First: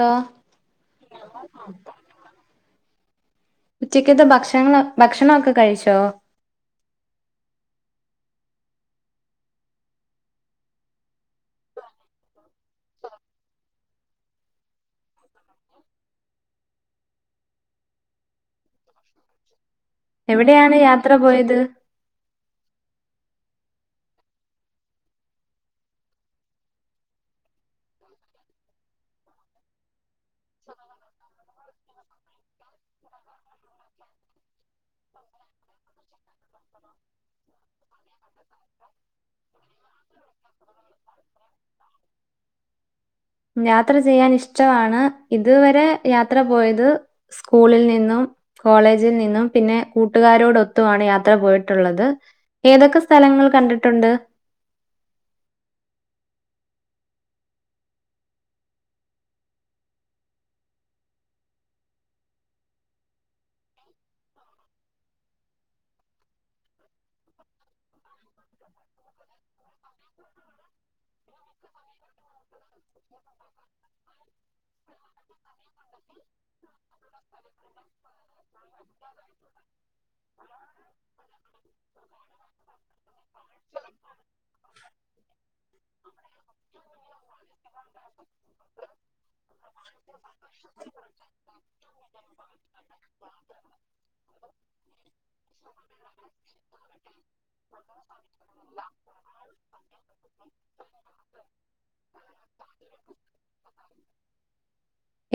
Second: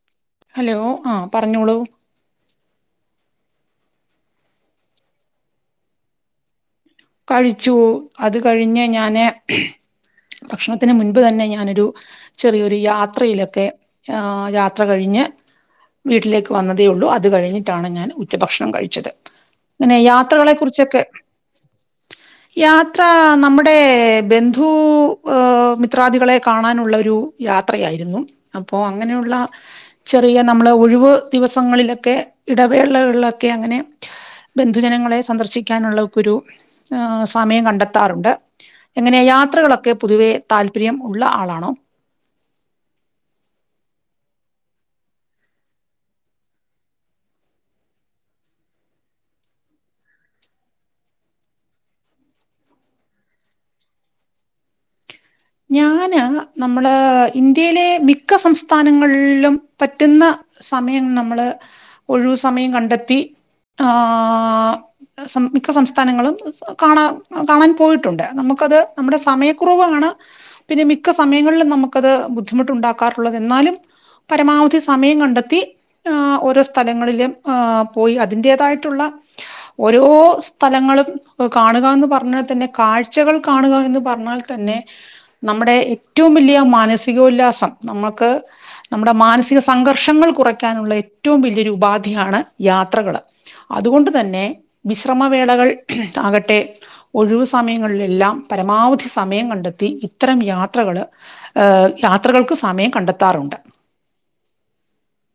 To hello ആ പറഞ്ഞോളൂ ഉച്ചക്ക്ത്തെ ഭക്ഷണ ഭക്ഷണൊക്കെ കഴിച്ചോ കഴിച്ചു അത് കഴിഞ്ഞ് ഞാന് ഭക്ഷണത്തിന് മുൻപ് തന്നെ ഞാനൊരു ചെറിയൊരു യാത്രയിലൊക്കെ യാത്ര കഴിഞ്ഞു ഞ്ഞ് വീട്ടിലേക്ക് വന്നതേ ഉള്ളൂ അത് കഴിഞ്ഞിട്ടാണ് ഞൻ ഉച്ചഭക്ഷണം കഴിച്ചത് അങ്ങനെ യാത്രകളെ എവിടെയാണ് കുറിച്ചൊക്കെ യാത്ര പോയത് യാ- യാത്ര നമ്മുടെ ബന്ധു മിത്രാദികളെ കാണാനുള്ള ഒരു യാത്രയായി യിരുന്നു അപ്പോ അങ്ങനെയുള്ള ചെറിയ നമ്മളെ ഒഴിവ് ദിവസങ്ങളിലൊക്കെ ഇടവേള ളിലൊക്കെ അങ്ങനെ ബന്ധുജനങ്ങളെ സന്ദർശിക്കാനുള്ളക്കൊരു ഏ സമയം കണ്ടെത്താറുണ്ട് എങ്ങനെ യാത്രകളൊക്കെ പൊതുവേ താല്പര്യം ഉള്ള ആളാണോ യാത്ര ചെയ്യാൻ ഇഷ്ടമാണ് ഇതുവരെ യാത്ര പോയത് സ്കൂളിൽ നിന്നും കോളേജിൽ നിന്നും പിന്നെ കൂട്ടുകാരോടൊത്തുമാണ് യാത്ര പോയിട്ടുള്ളത് ഏതൊക്കെ സ്ഥലങ്ങൾ കണ്ടിട്ടുണ്ട് ഞാന് നമ്മള് ഇന്ത്യയിലെ മിക്ക സംസ്ഥാനങ്ങളിലും പറ്റുന്ന സമയം നമ്മള് ഒഴിവ് സമയം കണ്ടെത്തി ആഹ് മിക്ക സംസ്ഥാനങ്ങളും കാണാ കാണാൻ പോയിട്ടുണ്ട് നമുക്ക് ക്കത് നമ്മുടെ സമയക്കുറവാണ് പിന്നെ മിക്ക സമയങ്ങളിലും നമുക്കത് ബു ദ്ധിമുട്ട്ണ്ടാക്കാറുള്ളത് എന്നാലും പരമാവധി സമയം കണ്ടെത്തി ആഹ് ഓരോ സ്ഥലങ്ങളിലേം ആ പോയി അതിന്റേതായിട്ടുള്ള ഓരോ സ്ഥലങ്ങളും കാണുകാന്ന് പറഞ്ഞാതന്നെ കാഴ്ചകൾ കാണുക എന്ന് പ പർണാൽ തന്നെ നമ്മടെ ഏറ്റവും വല്ലിയ മനസാ സിക ഉല്ലാസം നമ്മക്ക് നമ്മടെ മാനസിക സംഘർഷങ്ങൾ കുറയ്ക്കാനുള്ള ഏറ്റവും വെല്ല്യോരു ഉപാധി യാണ് യാത്രകള് അതുകൊണ്ട് തന്നെ വിശ്രമവേളകൾ ആകട്ടെ - ഒഴിവു സമയങ്ങളിലെല്ലാം പരമാവധി സമയം കണ്ടെത്തി ഇത്തരം യാത്രകള് ഏ- യാത്രകൾക്ക് സമയം കണ്ടെത്താറുണ്ട്.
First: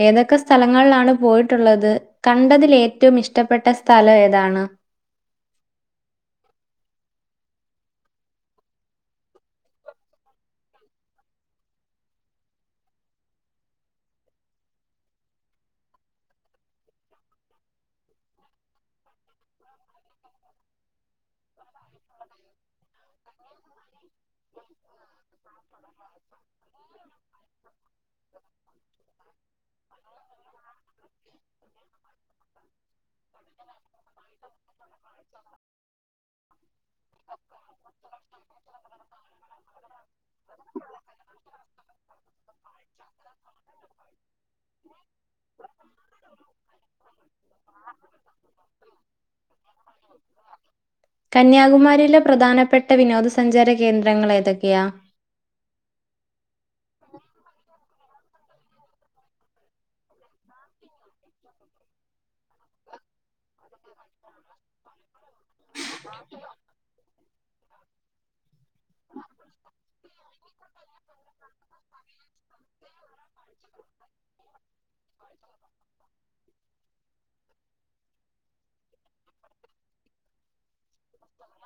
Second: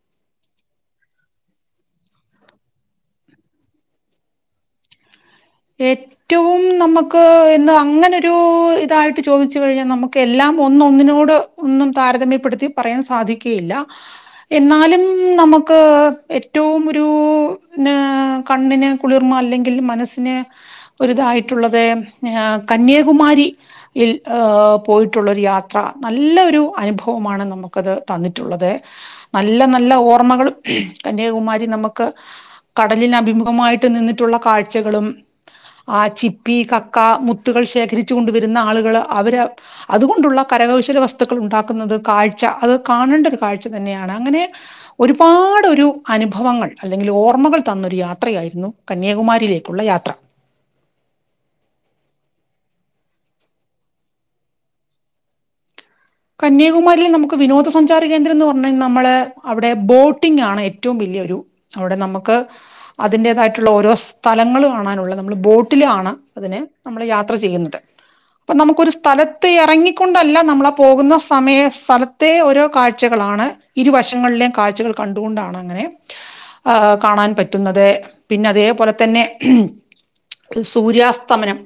ഏതൊക്കെ സ്ഥലങ്ങളിലാണ് പോയിട്ടുള്ളത് കണ്ടതിൽ ഏറ്റവും ഇഷ്ടപ്പെട്ട സ്ഥലം ഏതാണ് ഏറ്റവും നമക്ക് ഇന്ന് അങ്ങനൊരു ഇതായിട്ട് ചോദിച്ച് കഴിഞ്ഞാ നമക്കെല്ലാം ഒന്ന് ഒന്നിനോട് ഒന്നും താരതമ്മ്യപ്പെടുത്തി പറയാൻ സാധിക്കെയില്ല എന്നാലും ന- നമുക്ക് ഏറ്റവും ഒരു ന്ന് കണ്ണിന് കുളിർമ അല്ലെങ്കിൽ മനസ്സിന് ഒരുതായിട്ടുള്ളത് ആ കന്യ - കുമാരിയിൽ പോയിട്ടുള്ളൊരു യാത്ര നല്ല ഒരു അനുഭവമാണ് നമുക്കത് തന്നിട്ടുള്ളത് നല്ല നല്ല ഓർമ്മകളും കന്യാകുമാരി നമക്ക് കടലിന് അഭിമുഖമായിട്ട് നിന്നിട്ടുള്ള കാഴ്ചകളും ആ ചിപ്പി, കക്ക, മുത്തുകൾ ശേഖരി ച്ചുണ്ട് വരുന്ന ആളുകൾ അവര് അതുകൊണ്ടുള്ള കരകൗശല വസ്തുക്കൾണ്ടാക്കുന്നത് കാഴ്ച അത് കാ ണേണ്ടരു കാഴ്ച തന്നെയാണ് അങ്ങനെ ഒരുപാട് ഒരു അനുഭവങ്ങൾ അല്ലെങ്കിൽ ഓർമ്മകൾ തന്നൊരുയാ യാത്രയായിരുന്നു കന്യാകുമാരിയിലേക്കുള്ള യാത്ര. കന്യാകുമാരിയിലെ പ്രധാനപ്പെട്ട ട്ട വിനോദ സഞ്ചാര കേന്ദ്രങ്ങൾ ഏതൊക്കെയാ? കന്യാകുമാരിയെ നമക്ക് വിനോദ സഞ്ചാര കേന്ദ്രം എന്ന് പറഞ്ഞ കഴിഞ്ഞാ നമ്മള് അവിടെ ബോട്ടിംഗ് ആണ് ഏറ്റവും വെല്ല്യൊരു അവിടെ നമക്ക് അതിന്റേതായിട്ടുള്ള ഓരോ സ്ഥലങ്ങള് കാണാനുള്ള നമ്മള് ബോട്ടിലാണ് അതിനെ നമ്മള് യാ ത്ര ചെയ്യുന്നത് അപ്പ നമുക്കൊരു സ്ഥലത്ത് എറങ്ങിക്കൊണ്ടല്ല നമ്മള പോകുന്ന സമയ സ്ഥലത്തെ ഓരോ കാഴ്ചകളാണ് ഇരുവശങ്ങളിലെയും കാഴ്ചകൾ കണ്ടുകൊണ്ടാണ് അങ്ങനെ ആഹ് കാണാൻ പറ്റുന്നതെ പിന്നെ അതേപോലെ തന്നെ സൂര്യാസ് സ്തമനം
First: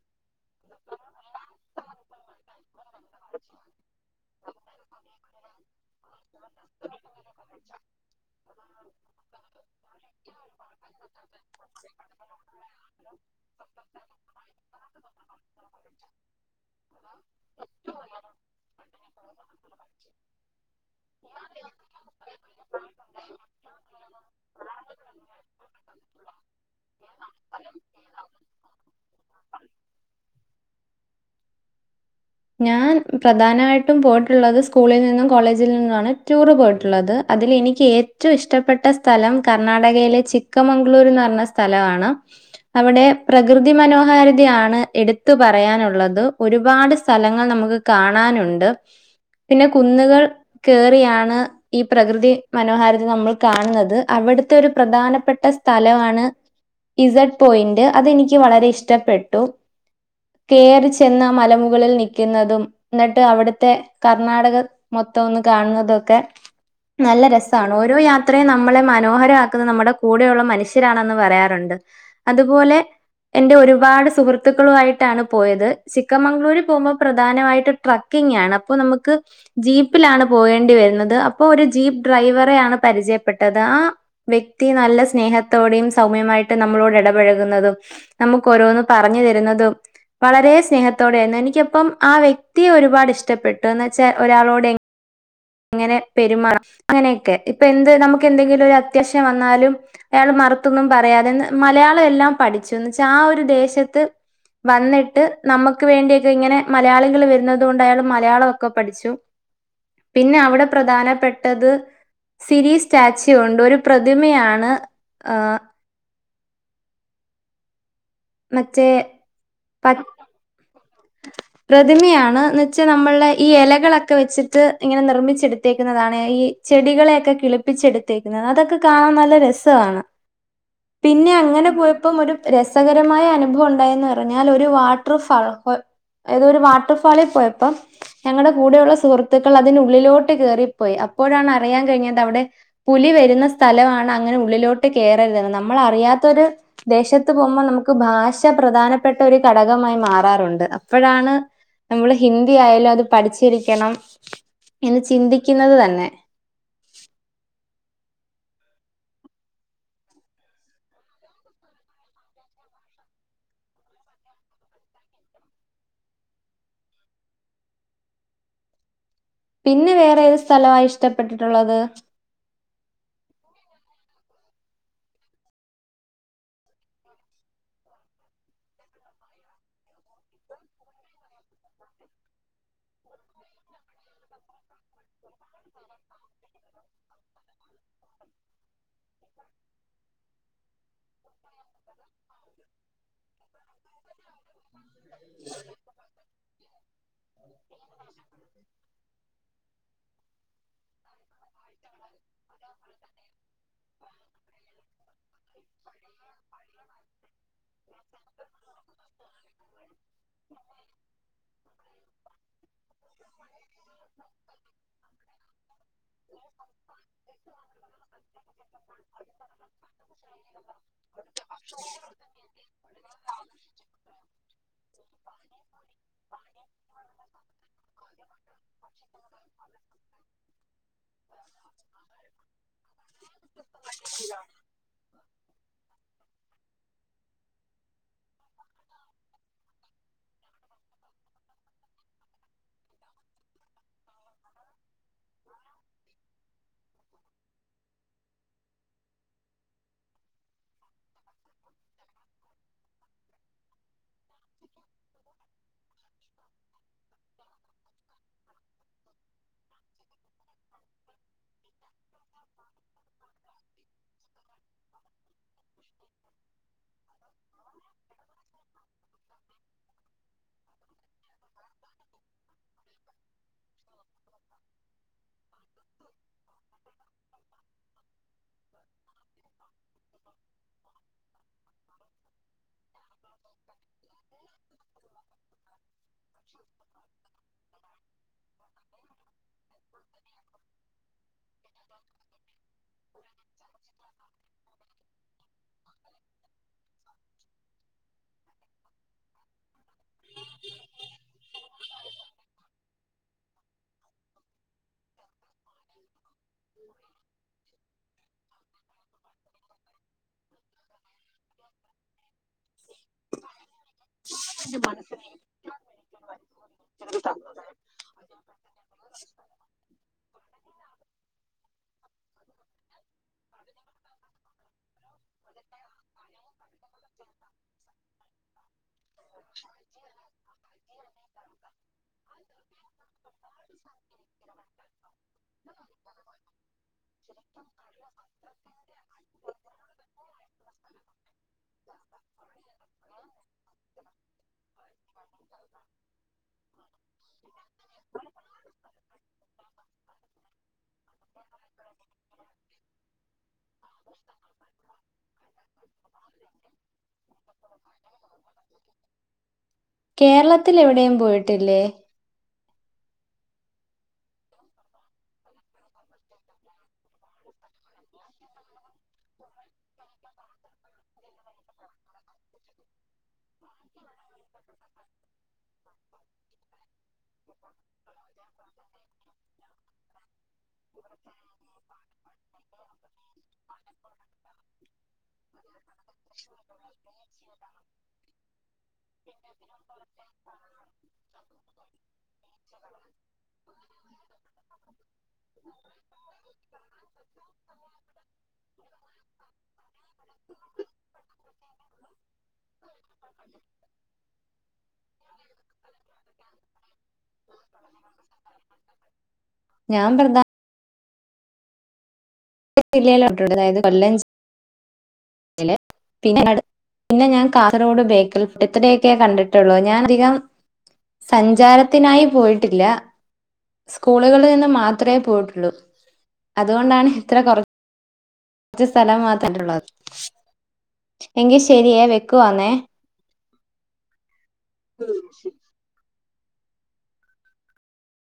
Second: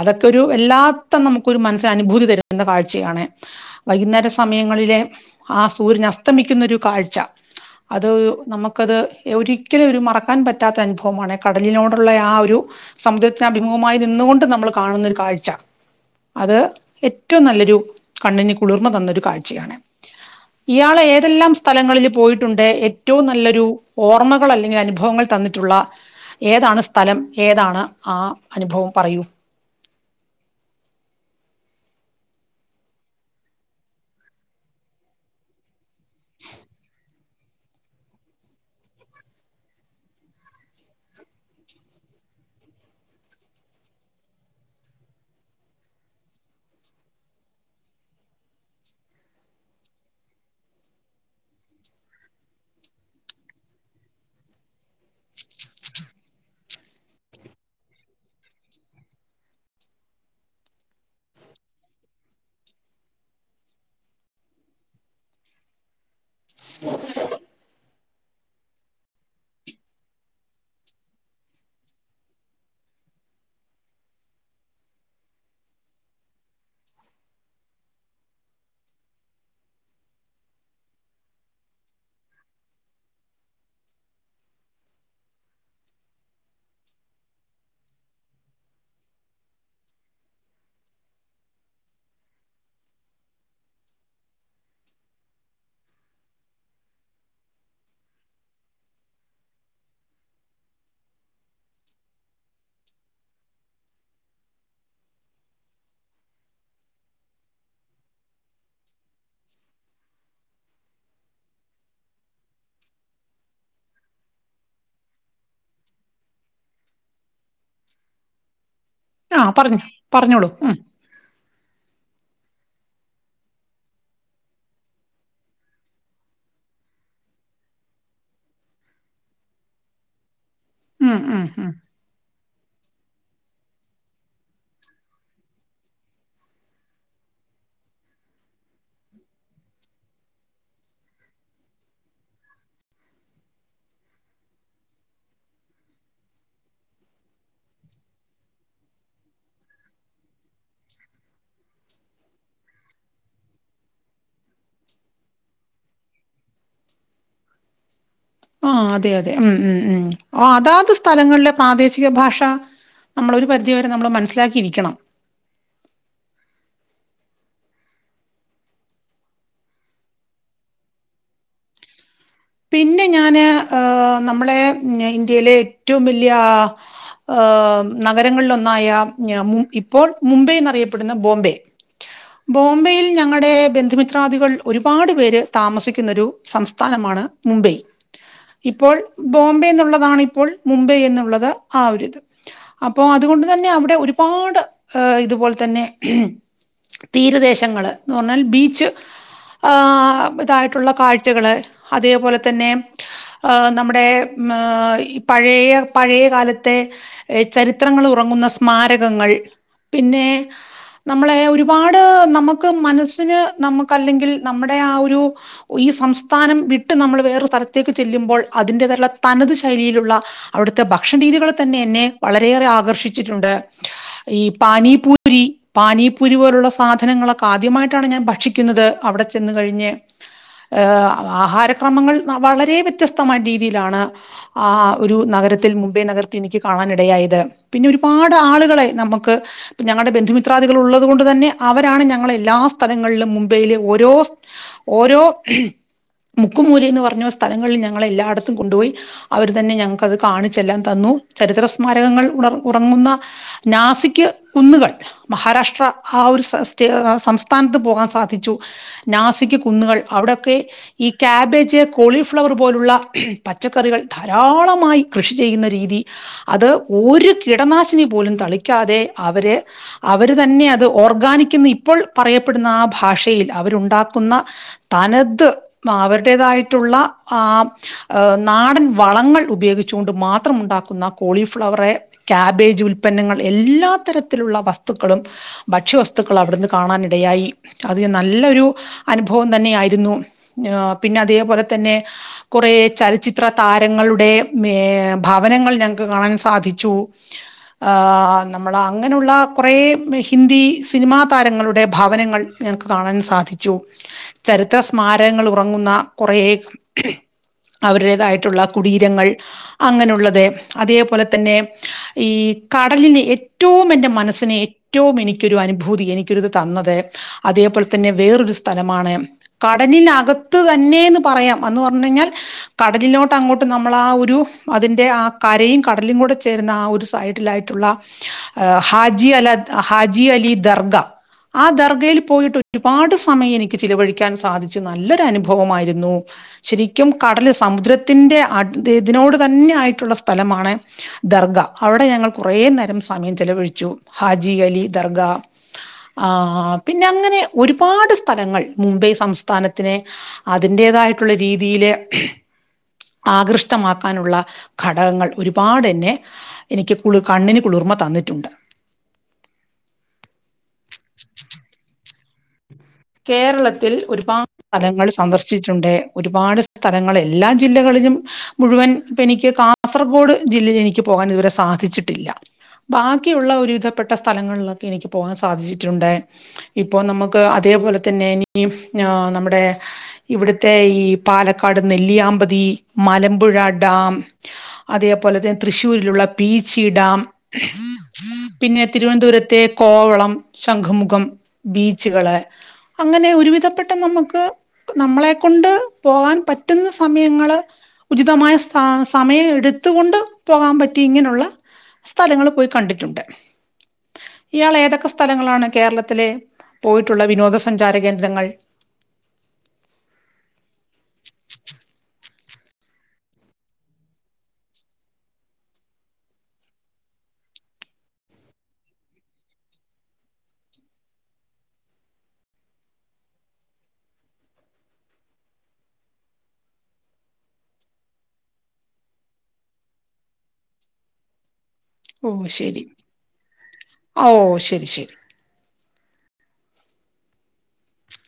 അതൊക്കൊരു വല്ലാത്ത നമുക്കൊരു മനസ്സിനനുഭൂതി തരുന്ന കാഴ്ചയാണ്. വൈകുന്നേര സമയങ്ങളിലെ ആ സൂര്യനസ്തമിക്കുന്നൊരു കാഴ്ച അത് നമുക്കത് ഒരിക്കലും ഒരു മറക്കാൻ പറ്റാത്ത അനുഭവമാണ് കടലിനോടുള്ള ആ ഒരു സമുദ്രത്തിനഭിമുഖമായി നി ന്നുകൊണ്ട് നമ്മള് കാണുന്നൊരു കാഴ്ച അത് ഏറ്റോം നല്ലൊരു കണ്ണിന് കുളിർമ തന്നൊരു കാഴ്ചയാണ്. ഇയാള് ഏതെല്ലാം സ്ഥലങ്ങളില് പോയിട്ടുണ്ട് ഏറ്റവും നല്ലൊരു ഓർമ്മകൾ അല്ലെങ്കിൽ അനുഭവങ്ങൾ തന്നിട്ടുള്ള ഏതാണ് സ്ഥലം ഏതാണ് ആ അനുഭവം പറയൂ. ഞാൻ പ്രധാനമായിട്ടും പോയിട്ടൊള്ളത് സ്കൂളിൽ നിന്നും കോളേജിൽ നിന്നുമാണ് ടൂറ് പോയിട്ടൊള്ളത്. അതിലെനിക്ക് ഏറ്റവും ഇഷ്ടപ്പെട്ട സ്ഥലം കർണാടകയിലെ ചിക്കമംഗ്ളൂർന്ന് പറഞ്ഞ സ്ഥലവാണ്. അവിടെ പ്രകൃതി മനോഹാരിതയാണ് എടുത്തു പറയാനൊള്ളത് ഒരുപാട് സ്ഥലങ്ങൾ നമുക്ക് കാണാനോണ്ട്. പിന്നെ കുന്നുകൾ കേറിയാണ് ഈ പ്രകൃതി മനോഹാരിത നമ്മൾ കാണുന്നത് അ വടുത്തൊരു പ്രധാനപ്പെട്ട സ്ഥലവാണ് ഇസെഡ് പോയിന്റ് അതെനിക്ക് വളരെ ഇഷ്ട്ടപ്പെട്ടു. കേറി ചെന്നാമലമു മുകളിൽ നിക്കുന്നതും ന്നിട്ട് അവിടുത്തെ കർണാടക മൊത്തം ഒന്ന് കാണുന്നതൊക്കെ നല്ല രസാണ് ഓരോ യാ ത്രെ നമ്മളെ മനോഹരാക്കുന്നത് നമ്മടെ കൂടെയുള്ള മനുഷ്യരാണെന്ന് പറയാറോണ്ട് അതുപോലെ എന്റെ ഒരുപാട് സുഹൃത്തുക്കളുവായിട്ടാണ് പോയത് ചിക്കമംഗളൂര് പോമ്പ പ്രധാനായിട്ട് ട്രക്കിങ്ങാണ് അപ്പ നമക്ക് ജീപ്പിലാണ് പോകേണ്ടി വരുന്നത് അപ്പോര് ജീപ്പ് ഡ്രൈവറെ ആണ് പരിചയപ്പെട്ടത് ആ വ്യക്തി നല്ല സ്നേഹത്തോടെ സൗമ്യമായി നമ്മളോടെടപഴുകുന്നതും നമുക്ക ഓരോന്നന്ന് പറഞ്ഞു തരുന്നതും വളരെ സ്നേഹത്തോടെയാ എനി ക്കപ്പം ആ വ്യക്തിയെ ഒരുപാട് ഇഷ്ടപ്പെട്ടൂന്ന് വെച്ചാൽ ഒരാളോട് എ ങ്ങനെ പെരുമാറ അങ്ങനെ യൊക്കെ ഇപ്പൊ എന്ത് നമുക്ക് എന്തെങ്കിലും അത്യാവശ്യം വന്നാലും അയാൾ മറുത്തൊന്നും പറയാതെ മലയാളം എല്ലാം പഠിച്ചുന്ന് ച്ചാ ആ ഒരു ദേശത്ത് വന്നിട്ട് നമ്മുക്ക് വേണ്ടിയൊക്കെ ഇങ്ങനെ മലയാളികൾ വരുന്നത് കൊണ്ടയാള് മലയാളമൊക്കെ പഠിച്ചു പിന്നെ അവിടെ പ്രധാനപ്പെട്ടത് സിരിസ്റ്റാച്യു ഉണ്ട് ഒരു പ്രതിമയാണ് മറ്റേ ആ പറഞ്ഞു പച് പറഞ്ഞോളൂ ഉം പ്രതിമയാണ് ഇ ച്ച നമ്മളുടെ ഈ എലകളൊക്കെ വെച്ചിട്ട് ഇങ്ങനെ നിർമ്മിച്ച എടുത്തേക്കുന്നതാണ് ഈ ചെടികളെയൊക്കെ കിളിപ്പി ച്ചെടുത്തേുന്നത് അതൊക്കെ കാണാൻ നല്ല രസമാണ് ഉം പിന്നെ ഉം അങ്ങനെ ഉം പോയപ്പം ഒരു രസ കരമായ അനുഭവം ഉണ്ടായെന്ന് പറഞ്ഞാൽ ഒരു വാട്ടർ ഫാൾ [unintelligible] ഏതൊ ഒരു വാട്ടർഫാളിൽ പോയപ്പം ഞങ്ങളുടെ കൂടെയുള്ള സുഹൃത്തുക്കൾ അതിനുള്ളിലോട്ട് കേറിപ്പോയി അ പ്പോഴാണ് അറിയാൻ കഴിഞ്ഞത് അവിടെ പുലി വരുന്ന സ്ഥലവാണ് അങ്ങനെ ഉള്ളിലോട്ട് കേറരുത് എന്ന് നമ്മളറിയാ ത്തൊര് ദേശത്ത് പോകുമ്പോൾ നമുക്ക് ഭാഷ പ്രധാനപ്പെട്ട ഒരു ഘടകമായി മാറാറുണ്ട് അപ്പഴാണ് നമ്മള് ഹിന്ദി ആയാലും അത് പഠിച്ചിരിക്കണം എന്ന് ചിന്തിക്കുന്നത് തന്നെ [unintelligible] ആ അതെ അതെ ഉം ഉം ഉം അ അതാത് സ്ഥലങ്ങളിലെ പ്രാദേശിക ഭാഷ നമ്മൾ ഒരു പരിധി വരെ നമ്മള് മനസ്സിലാക്കിയിരിക്കണം [unintelligible] പിന്നെ വേറെ ഏത് സ്ഥലവാ ഇഷ്ടപ്പെട്ടിട്ടുള്ളത് പിന്നെ ഞാന് ഏഹ് നമ്മളെ ഇന്ത്യയിലെ ഏറ്റവും വലിയ ഹ് ആ നഗരങ്ങളിലൊന്നായ ഞമും ഇപ്പോൾ മുംബൈ എന്നറിയപ്പെടുന്ന ബോംബെ ബോംബെയിൽ ഞങ്ങളുടെ ബന്ധുമിത്രാദികൾ ഒരുപാട് പേര് താമസിക്കുന്നൊരു സംസ്ഥാനമാണ് മുംബൈ ഇപ്പോൾ ബോംബെ എന്നുള്ളതാണ് ഇപ്പോൾ മുംബൈ എന്നുള്ളത് ആ ഒരിത് അപ്പോ അത് അതുകൊണ്ട് തന്നെ അവിടെ ഒരുപാട് ഇതുപോലെ തന്നെ തീരദേശങ്ങള് എന്ന് പറഞ്ഞാൽ ബീച്ച് ആ ഇതായിട്ടുള്ള കാഴ്ചകള് അതേപോലെ തന്നെ ആ നമ്മുടെ ആ ഹ് പഴയ പഴയ കാലത്തെ ചരിത്രങ്ങൾ ഉറ ങ്ങുന്ന സ്മാരകങ്ങൾ പിന്നെ നമ്മളെ ഒരുപാട് നമുക്ക് മനസ്സിന് നമുക്ക് അല്ലെങ്കിൽ നമ്മുടെ ആ ഒരു ഈ സം സ്ഥാനം വിട്ട് നമ്മൾ വേറൊരു സ്ഥലത്തേക്ക് ചെല്ലുമ്പോൾ അതിന്റേതുള്ള തനത് ശൈലിയിലുള്ള അവിടുത്തെ ഭക്ഷണ രീതികൾ തന്നെ എന്നെ വളരെയേറെ ആകർഷിച്ചിട്ടുണ്ട് ഈ പാനീപൂരി പാനീപൂരി പോലുള്ള സാധന ങ്ങളൊക്കെ ആദ്യമായിട്ടാണ് ഞാൻ ഭക്ഷിക്കുന്നത് അവിടെ ചെന്ന് കഴിഞ്. ആഹാര ങ്ങൾ വളരെ വ്യത്യസ്തമായ രീതിയിലാണ് ആ ഒരു നഗരത്തിൽ മുംബൈ നഗരത്തി എനിക്ക് കാണ നിടയായത് പിന്നെ ഒരു പാട് ആളുകളെ നമുക്ക് ഞങ്ങളുടെ ബന്ധുമിത്രാദികൾ ഉള്ളത് കൊണ്ട് തന്നെ അവരാണ് ഞങ്ങളെ എല്ലാ സ്ഥലങ് ങ്ങൾലും മുംബൈയിലെ ഓരോ ഓരോ [unintelligible] മുക്കും മൂലയും എന്ന് പറഞ്ഞ സ്ഥലങ്ങളിൽ ഞങ്ങളെ എല്ലാടത്തും കൊണ്ടുപോയി അവർ തന്നെ ഞങ്ങൾക്കത് കാണിച്ചെല്ലാം തന്നു ചരിത്ര സ്മാരകങ്ങൾ ഉണ ഉറങ്ങുന്ന നാസിക് കുന്നുകൾ മഹാരാഷ്ട്ര ആ ഒരു സംസ്ഥാനത്ത് പോകാൻ സാധിച്ചു നാസി ക്ക് കുന്നുകൾ അവിടൊക്കെ ഈ ക്യാബേജ് കോളിഫ്ലവർ പോലുള്ള പച്ചക്കറികൾ ധാരാളമായി കൃഷി ചെയ്യുന്ന രീതി അത് ഒരു കീടനാശിനി പോലും തളിക്കാതെ അവര് അവര് തന്നെ അത് ഓർഗാനി ഇപ്പോൾ പറയപ്പെടുന്ന ആ ഭാഷയിൽ അവരുണ്ടാക്കുന്ന തനത് അവരുടേതായിട്ടുള്ള ആ നാടൻ വളങ്ങൾ ഉപയോഗിച്ചുകൊണ്ട് മാത്രം ഉണ്ടാക്കുന്ന കോളിഫ്ലവർ കാബേജ് ഉൽപ്പന്നങ്ങൾ എല്ലാ തരത്തിലുള്ള വസ്തുക്കളും ഭക്ഷ്യവസ്തു വസ്ത്തുക്കൾ അവിടുന്ന് കാണാനിടയായി അത് നല്ലൊരു അനുഭവം തന്നെ ആയിരുന്നു പിന്നെ അതേപോലെ തന്നെ കുറെ ചലച്ചിത്ര താരങ്ങളുടെ ഭവന- ങ്ങൾ ഞങ്ങൾക്ക് കാണാൻ സാധിച്ചു. ആ നമ്മൾ അങ്ങനെയുള്ള കുറെ ഹിന്ദി- ഈ സിനിമാ താരങ്ങളുടെ ഭവനങ്ങൾ ഞങ്ങൾക്ക് കാണാൻ സാധിച്ചു. ചരിത്ര സ്മാരക മരങ്ങൾ ഉറങ്ങുന്ന കുറേ.. അവരുടേതായിട്ടുള്ള കുടീരങ്ങൾ അങ്ങനെയുള്ളത് അതേപോലെ തന്നെ ഈ.. - കടലിനെ ഏറ്റവും എന്റെ മനസ്സിനെ ഏറ്റവും എനിക്കൊരു അനുഭൂതി എനിക്കൊരുത് തന്നത്- അതേപോലെ തന്നെ വേറൊരു സ്ഥലമാണ് കാ- കടലിനകത്ത് തന്നെന്ന് പറയാം എന്ന് പറഞ്ഞ കഴിഞ്ഞാൽ കടലിലോട്ട് അട്ട് അങ്ങോട്ട് നമ്മൾ ആ ഒരു അതിന്റെ ആ കരയും കടലും കൂടെ ചേരുന്ന ആ ഒരു സൈഡിലായിട്ടുള്ള- അഹ ഹാജി അല ഹാജി അലി ദർഗ ആ ദർഗയിൽ പോയിട്ട് ഒരുപാട് സമയം എനിക്ക് ചിലവഴിക്കാൻ സാധിച്ചു. നല്ലൊരു അനുഭവമായിരുന്നു ശരിക്കും കടൽ സമുദ്രത്തിന്റെ- ഇത് ഇതിനോട് തന്നെ ആയിട്ടുള്ള സ്ഥലമാണ് ദർഗ. അവിടെ ഞങ്ങൾ കുറെേ നേരം സമയം ചെലവഴിച്ചു ച്ചു ഹാജി അലി ദർഗ ആ് പിന്നെ അങ്ങനെ ഒരുപാട് സ്ഥലങ്ങൾ മുംബൈ സംസ്ഥ മാനത്തിനെ അതിന്റേതായിട്ടുള്ള രീതിയില് ആകൃഷ്ടമാക്കാനുള്ള ഘടകങ്ങൾ ഒരുപാട് തന്നെ എനിക്ക് കുളി കണ്ണിന് കുളിർമ്മ തന്നു. വന്നിട്ടുണ്ട്. കേരളത്തിലെവിടെയും പോയിട്ടില്ലേ? കേരളത്തിൽ ഒരുപാട് സ്ഥലങ്ങൾ സന്ദർശിച്ചിട്ടുണ്ട് ഒരുപാട് സ്ഥലങ്ങൾ എല്ലാ ജില്ലകളിലും- മുഴുവൻ ഇപ്പ എനിക്ക് കാസർഗോഡ് ജില്ലയിൽ എനിക്ക് പോകാൻ ഇതുവരെ സാധിച്ചിട്ടില്ല. ബാക്കിയുള്ള ഒരുവിധപ്പെട്ട സ്ഥലങ്ങളിലൊക്കെ എനിക്ക് പോകാൻ സാധിച്ചിട്ടുണ്ട് ഇപ്പൊ നമുക്ക് അത് - അതേപോലെന്നെ എനി ന്നെയും ആ നമ്മുടെ ഇവിടുത്തെ ഈ പാലക്കാട് നെല്ലിയാമ്പതി മലമ്പുഴ ഴ ഡാം അതേപോലെ തന്നെ തൃശ്ശൂരിലുള്ള ബീച്ചിഡാം പിന്നെ തിരുവനന്തപുരത്തെ കോവളം ശംഖുമുഖം ബീച്ചുകള് അങ്ങനെ ഒരുവിധപ്പെട്ട നമുക്ക് നമ്മളെ കൊണ്ട് പോകാൻ പറ്റുന്ന സമയങ്ങള് ഉചിതമായ സ സമയം എടുത്തുകൊണ്ട് പോകാൻ പറ്റി ഇങ്ങനെയുള്ള സ്ഥലങ്ങള് പോയി കണ്ടിട്ടുണ്ട്. ഇയാൾ ഏതൊക്കെ സ്ഥലങ്ങളാണ് കേരളത്തിലെ പോയിട്ടുള്ള വിനോദസഞ്ചാര കേന്ദ്രങ്ങ- ഞാൻ പ്രധാ- ജില്ലയില അതായത് കൊല്ലം- ജില്ലയില് പിന്നെ പിന്നെ ഞാൻ കാസർഗോഡ ബേക്കൽ ഫുഡ് ഇത്രയൊക്കെ കണ്ടിട്ടുള്ളൂ ഞാൻ അധികം- സഞ്ചാരത്തിനായി പോയിട്ടില്ല. സ്കൂളുകളിൽ നിന്ന് മാത്രെ പോയിട്ടുള്ളൂ. അതുകൊണ്ടാണ് ഇത്ര കൊറ - കുറ സ്ഥലം മാത്രുള്ളത്. എങ്കിൽ ശരിയേ ഓ വെക്കുവാന്നേ. ശരി ഓ ഉം ശരി